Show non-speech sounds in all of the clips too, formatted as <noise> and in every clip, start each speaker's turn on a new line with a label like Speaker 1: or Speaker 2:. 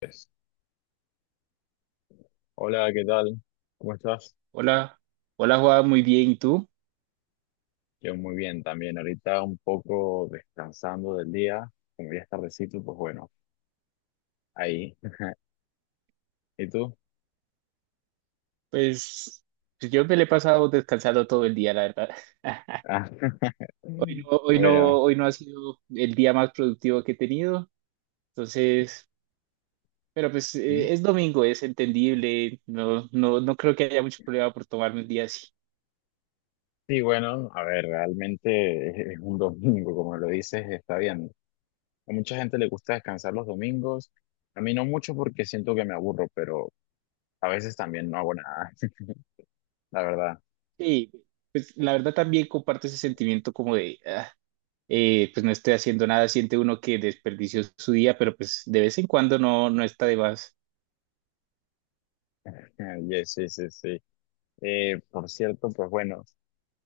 Speaker 1: Pues, hola, ¿qué tal? ¿Cómo estás?
Speaker 2: Hola, hola Juan, muy bien. ¿Y tú?
Speaker 1: Yo muy bien también. Ahorita un poco descansando del día. Como ya es tardecito, pues bueno, ahí. <laughs> ¿Y tú?
Speaker 2: Pues, pues yo me le he pasado descansando todo el día, la verdad. <laughs>
Speaker 1: Ah,
Speaker 2: Hoy
Speaker 1: <laughs>
Speaker 2: no, hoy
Speaker 1: bueno.
Speaker 2: no, hoy no ha sido el día más productivo que he tenido. Entonces, pero pues
Speaker 1: ¿Mm?
Speaker 2: es domingo, es entendible. No, no, no creo que haya mucho problema por tomarme un día así.
Speaker 1: Sí, bueno, a ver, realmente es un domingo, como lo dices, está bien. A mucha gente le gusta descansar los domingos. A mí no mucho porque siento que me aburro, pero a veces también no hago nada, <laughs> la verdad.
Speaker 2: Sí, pues la verdad también comparto ese sentimiento como de pues no estoy haciendo nada. Siente uno que desperdició su día, pero pues de vez en cuando no, no está de más.
Speaker 1: <laughs> Yes, sí, sí, sí. Por cierto, pues bueno.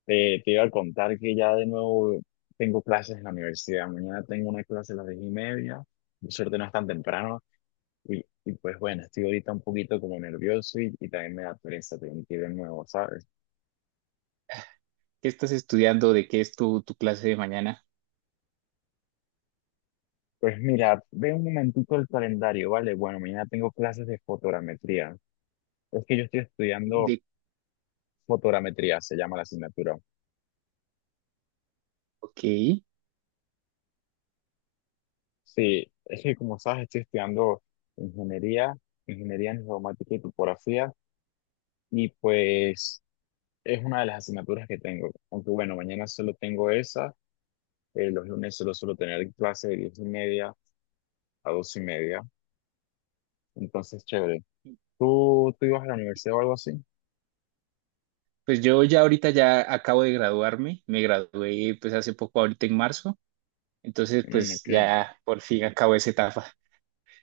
Speaker 1: Te iba a contar que ya de nuevo tengo clases en la universidad. Mañana tengo una clase a las 10:30. Por suerte no es tan temprano. Y pues bueno, estoy ahorita un poquito como nervioso y también me da pereza tener que ir de nuevo, ¿sabes?
Speaker 2: ¿Qué estás estudiando? ¿De qué es tu clase de mañana?
Speaker 1: Pues mira, ve un momentito el calendario, ¿vale? Bueno, mañana tengo clases de fotogrametría. Es que yo estoy estudiando fotogrametría, se llama la asignatura.
Speaker 2: Ok,
Speaker 1: Sí, es que como sabes, estoy estudiando ingeniería, ingeniería en geomática y topografía. Y pues es una de las asignaturas que tengo. Aunque bueno, mañana solo tengo esa, los lunes solo suelo tener clase de 10:30 a 12:30. Entonces, chévere. ¿Tú ibas a la universidad o algo así?
Speaker 2: pues yo ya ahorita ya acabo de graduarme, me gradué pues hace poco, ahorita en marzo, entonces
Speaker 1: Mm,
Speaker 2: pues
Speaker 1: ok.
Speaker 2: ya por fin acabo esa etapa.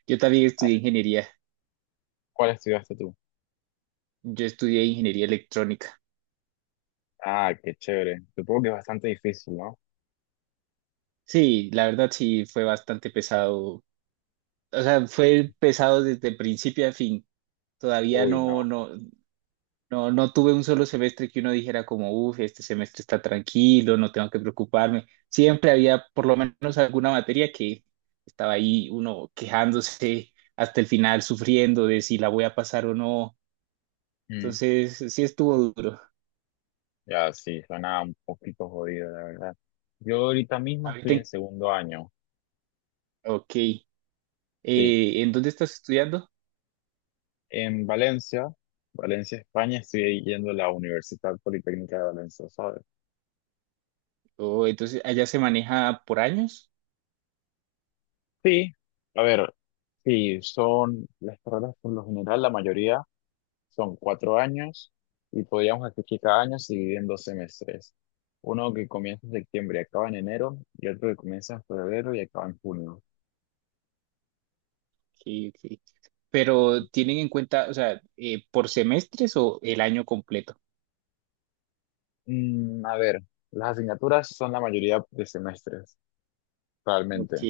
Speaker 2: Yo también estudié ingeniería,
Speaker 1: ¿Cuál estudiaste tú?
Speaker 2: yo estudié ingeniería electrónica.
Speaker 1: Ah, qué chévere. Supongo que es bastante difícil, ¿no?
Speaker 2: Sí, la verdad sí fue bastante pesado, o sea, fue pesado desde principio a fin. Todavía
Speaker 1: Uy,
Speaker 2: no,
Speaker 1: no.
Speaker 2: no. No, no tuve un solo semestre que uno dijera como, uff, este semestre está tranquilo, no tengo que preocuparme. Siempre había por lo menos alguna materia que estaba ahí uno quejándose hasta el final, sufriendo de si la voy a pasar o no.
Speaker 1: Mm,
Speaker 2: Entonces, sí estuvo duro.
Speaker 1: ya, sí, suena un poquito jodido, la verdad. Yo ahorita mismo estoy
Speaker 2: Ahorita,
Speaker 1: en
Speaker 2: en-
Speaker 1: segundo año,
Speaker 2: ok,
Speaker 1: sí.
Speaker 2: ¿en dónde estás estudiando?
Speaker 1: En Valencia, Valencia, España, estoy yendo a la Universidad Politécnica de Valencia, ¿sabes?
Speaker 2: Oh, entonces, allá se maneja por años.
Speaker 1: Sí, a ver, sí, son las carreras por lo general, la mayoría son 4 años y podríamos hacer que cada año se divide en 2 semestres. Uno que comienza en septiembre y acaba en enero y otro que comienza en febrero y acaba en junio.
Speaker 2: Ok, ok. Pero tienen en cuenta, o sea, por semestres o el año completo.
Speaker 1: A ver, las asignaturas son la mayoría de semestres,
Speaker 2: Ok.
Speaker 1: realmente.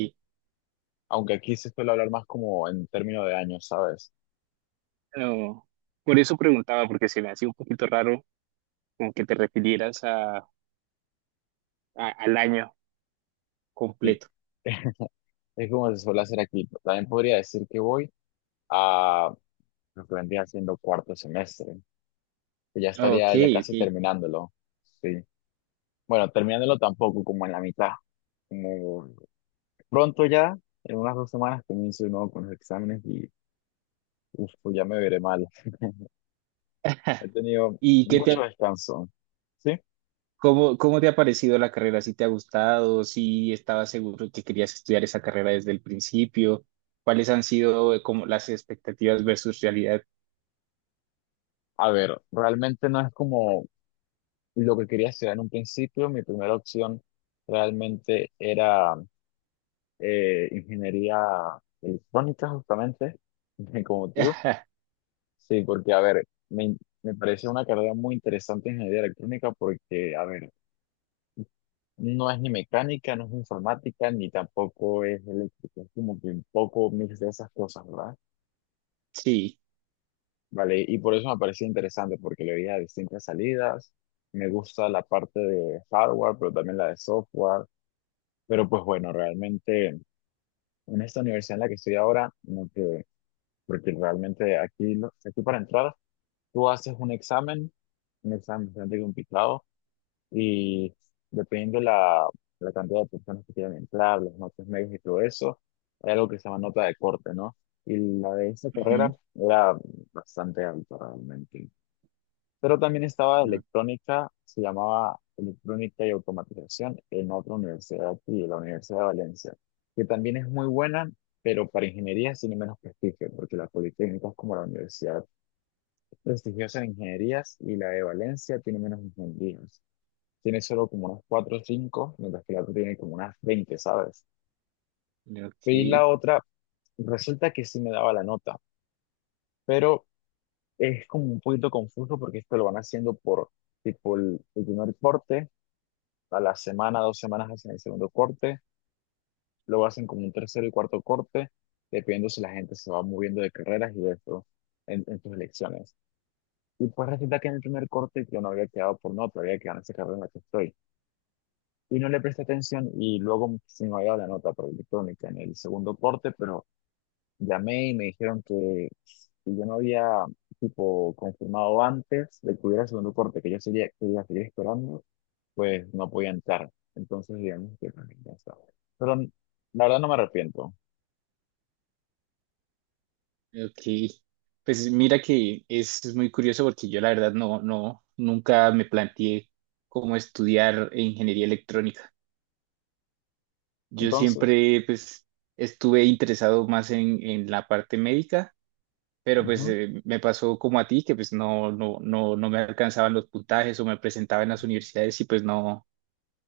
Speaker 1: Aunque aquí se suele hablar más como en términos de años, ¿sabes?
Speaker 2: No, por eso preguntaba, porque se me hacía un poquito raro como que te refirieras a- al año
Speaker 1: Y
Speaker 2: completo.
Speaker 1: <laughs> es como se suele hacer aquí. También podría decir que voy a lo que vendría siendo cuarto semestre, que ya
Speaker 2: Ok,
Speaker 1: estaría ya
Speaker 2: ok.
Speaker 1: casi terminándolo. Sí. Bueno, terminándolo tampoco, como en la mitad. Como pronto ya, en unas 2 semanas comienzo de nuevo con los exámenes y uf, pues ya me veré mal. He
Speaker 2: <laughs>
Speaker 1: tenido
Speaker 2: ¿Y qué te, ha-
Speaker 1: mucho descanso. Sí.
Speaker 2: cómo, cómo te ha parecido la carrera? ¿Si te ha gustado? ¿Si estabas seguro que querías estudiar esa carrera desde el principio? ¿Cuáles han sido como las expectativas versus realidad?
Speaker 1: A ver, realmente no es como lo que quería estudiar en un principio. Mi primera opción realmente era ingeniería electrónica, justamente, <laughs> como tú.
Speaker 2: <laughs>
Speaker 1: Sí, porque, a ver, me, me parece una carrera muy interesante en ingeniería electrónica porque, a ver, no es ni mecánica, no es informática, ni tampoco es eléctrica. Es como que un poco mix de esas cosas, ¿verdad?
Speaker 2: Sí.
Speaker 1: Vale, y por eso me pareció interesante porque le veía distintas salidas. Me gusta la parte de hardware, pero también la de software. Pero pues bueno, realmente en esta universidad en la que estoy ahora, no quedé, porque realmente aquí, aquí para entrar, tú haces un examen bastante complicado. Y depende la, cantidad de personas que quieran entrar, los notas medias y todo eso, hay algo que se llama nota de corte, ¿no? Y la de esta
Speaker 2: Ujú.
Speaker 1: carrera era bastante alta realmente. Pero también estaba
Speaker 2: No.
Speaker 1: electrónica, se llamaba electrónica y automatización en otra universidad aquí, la Universidad de Valencia, que también es muy buena, pero para ingenierías tiene menos prestigio, porque la Politécnica es como la universidad prestigiosa en ingenierías y la de Valencia tiene menos ingenierías, tiene solo como unas 4 o 5 mientras que la otra tiene como unas 20, ¿sabes?
Speaker 2: Ok.
Speaker 1: Y la otra, resulta que sí me daba la nota, pero es como un poquito confuso porque esto lo van haciendo por tipo el primer corte, a la semana, 2 semanas hacen el segundo corte, luego hacen como un tercero y cuarto corte, dependiendo si la gente se va moviendo de carreras y de esto en, sus elecciones. Y pues resulta que en el primer corte yo no había quedado por nota, había quedado en esa carrera en la que estoy, y no le presté atención y luego se me había dado la nota por electrónica en el segundo corte, pero llamé y me dijeron que si yo no había tipo confirmado antes de que hubiera el segundo corte, que yo sería, que iba a seguir esperando, pues no podía entrar. Entonces, digamos que también ya estaba. Pero la verdad no me arrepiento.
Speaker 2: Ok. Pues mira que es muy curioso porque yo la verdad no, no, nunca me planteé cómo estudiar ingeniería electrónica. Yo
Speaker 1: Entonces,
Speaker 2: siempre pues estuve interesado más en la parte médica, pero pues
Speaker 1: ujú,
Speaker 2: me pasó como a ti que pues no, no, no, no me alcanzaban los puntajes o me presentaba en las universidades y pues no,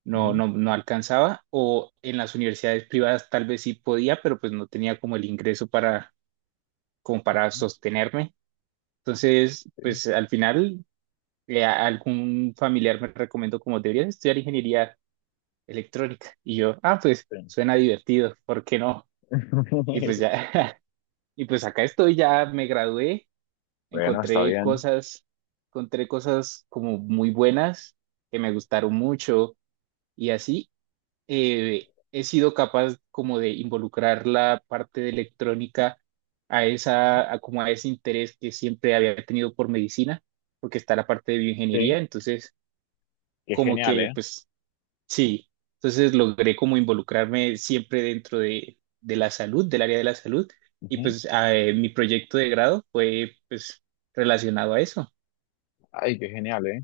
Speaker 2: no,
Speaker 1: ujú,
Speaker 2: no, no alcanzaba o en las universidades privadas tal vez sí podía, pero pues no tenía como el ingreso para, como para
Speaker 1: ujú,
Speaker 2: sostenerme. Entonces,
Speaker 1: sí,
Speaker 2: pues al final, a- algún familiar me recomendó como deberías estudiar ingeniería electrónica. Y yo, ah, pues
Speaker 1: sí.
Speaker 2: suena divertido, ¿por qué no? Y pues
Speaker 1: <laughs>
Speaker 2: ya, <laughs> y pues acá estoy, ya me gradué,
Speaker 1: Bueno, está
Speaker 2: encontré
Speaker 1: bien.
Speaker 2: cosas, encontré cosas como muy buenas que me gustaron mucho y así he sido capaz como de involucrar la parte de electrónica a esa, a como a ese interés que siempre había tenido por medicina, porque está la parte de bioingeniería,
Speaker 1: Sí,
Speaker 2: entonces
Speaker 1: qué
Speaker 2: como
Speaker 1: genial, ¿eh?
Speaker 2: que pues sí, entonces logré como involucrarme siempre dentro de la salud, del área de la salud, y
Speaker 1: Ujú.
Speaker 2: pues mi proyecto de grado fue pues relacionado a eso.
Speaker 1: Ay, qué genial, ¿eh?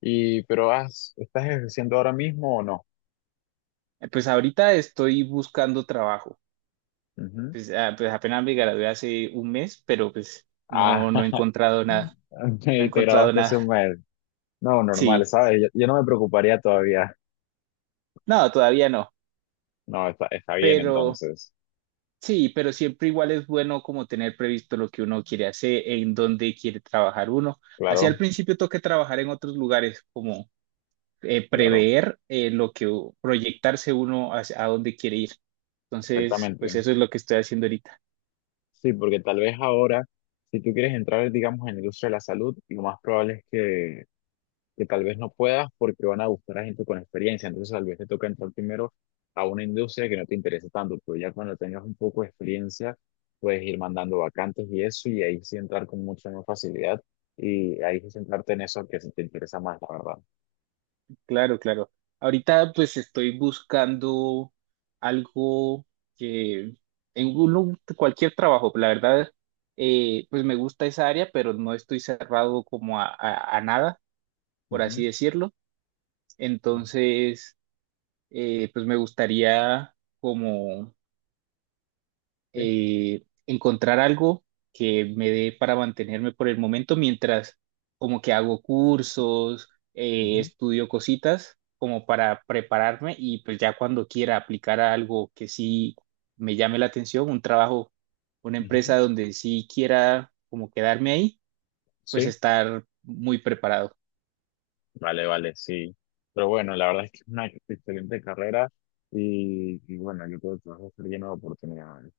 Speaker 1: Y, pero has, ¿estás ejerciendo ahora mismo o no?
Speaker 2: Pues ahorita estoy buscando trabajo.
Speaker 1: Ujú.
Speaker 2: Pues, ah, pues apenas me gradué hace un mes, pero pues
Speaker 1: Ah,
Speaker 2: no, no he
Speaker 1: <laughs>
Speaker 2: encontrado nada, no
Speaker 1: te
Speaker 2: he encontrado
Speaker 1: grabaste hace
Speaker 2: nada.
Speaker 1: un mes. No, normal,
Speaker 2: Sí,
Speaker 1: ¿sabes? yo no me preocuparía todavía.
Speaker 2: no, todavía no,
Speaker 1: No, está bien
Speaker 2: pero
Speaker 1: entonces.
Speaker 2: sí, pero siempre igual es bueno como tener previsto lo que uno quiere hacer, en dónde quiere trabajar uno. Así al
Speaker 1: Claro,
Speaker 2: principio toca trabajar en otros lugares, como
Speaker 1: claro,
Speaker 2: prever lo que, proyectarse uno hacia- a dónde quiere ir. Entonces, pues
Speaker 1: exactamente.
Speaker 2: eso es lo que estoy haciendo ahorita.
Speaker 1: Sí, porque tal vez ahora, si tú quieres entrar, digamos, en la industria de la salud, lo más probable es que tal vez no puedas porque van a buscar a gente con experiencia. Entonces, tal vez te toca entrar primero a una industria que no te interesa tanto, pero ya cuando tengas un poco de experiencia, puedes ir mandando vacantes y eso, y ahí sí entrar con mucha más facilidad y ahí sí centrarte en eso que sí te interesa más, la verdad.
Speaker 2: Claro, claro. Ahorita pues estoy buscando algo que en uno- cualquier trabajo, la verdad, pues me gusta esa área, pero no estoy cerrado como a nada, por así
Speaker 1: Ujú,
Speaker 2: decirlo.
Speaker 1: ujú,
Speaker 2: Entonces, pues me gustaría como
Speaker 1: sí,
Speaker 2: encontrar algo que me dé para mantenerme por el momento mientras como que hago cursos,
Speaker 1: ujú,
Speaker 2: estudio cositas como para prepararme y pues ya cuando quiera aplicar a algo que sí me llame la atención, un trabajo, una
Speaker 1: ujú,
Speaker 2: empresa donde sí quiera como quedarme ahí, pues
Speaker 1: sí,
Speaker 2: estar muy preparado.
Speaker 1: vale, vale, sí. Pero bueno, la verdad es que es una excelente carrera y bueno, yo creo que vas a estar lleno de oportunidades.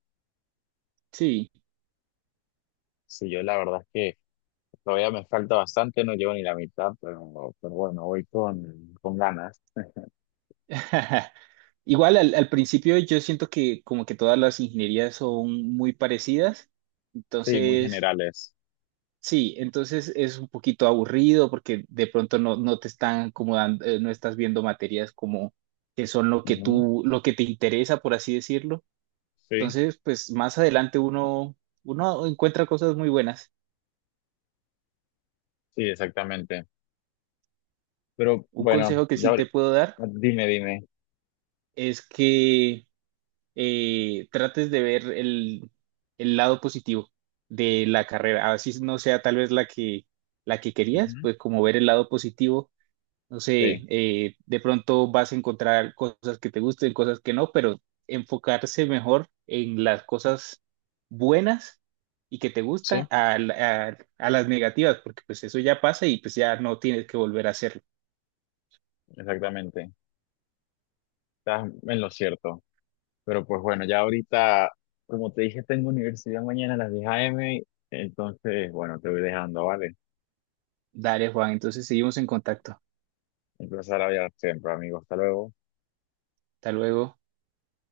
Speaker 2: Sí.
Speaker 1: Sí, yo la verdad es que todavía me falta bastante, no llevo ni la mitad, pero bueno, voy con, ganas.
Speaker 2: <laughs> Igual al principio yo siento que como que todas las ingenierías son muy parecidas,
Speaker 1: Sí, muy
Speaker 2: entonces
Speaker 1: generales.
Speaker 2: sí, entonces es un poquito aburrido porque de pronto no, no te están como dando, no estás viendo materias como que son lo que
Speaker 1: Ujú.
Speaker 2: tú, lo que te interesa, por así decirlo.
Speaker 1: Sí,
Speaker 2: Entonces, pues más adelante uno, uno encuentra cosas muy buenas.
Speaker 1: sí, exactamente. Pero
Speaker 2: Un
Speaker 1: bueno,
Speaker 2: consejo que
Speaker 1: ya
Speaker 2: sí te puedo dar
Speaker 1: dime, dime.
Speaker 2: es que trates de ver el lado positivo de la carrera. Así no sea tal vez la que querías,
Speaker 1: Ujú.
Speaker 2: pues como ver el lado positivo no sé,
Speaker 1: Sí,
Speaker 2: de pronto vas a encontrar cosas que te gusten, cosas que no, pero enfocarse mejor en las cosas buenas y que te gustan
Speaker 1: sí,
Speaker 2: a, la- a las negativas, porque pues eso ya pasa y pues ya no tienes que volver a hacerlo.
Speaker 1: exactamente. Estás en lo cierto. Pero pues bueno, ya ahorita, como te dije, tengo universidad mañana a las 10 a. m. Entonces, bueno, te voy dejando, ¿vale?
Speaker 2: Dale, Juan, entonces seguimos en contacto.
Speaker 1: Un placer hablar siempre, amigo. Hasta luego.
Speaker 2: Hasta luego.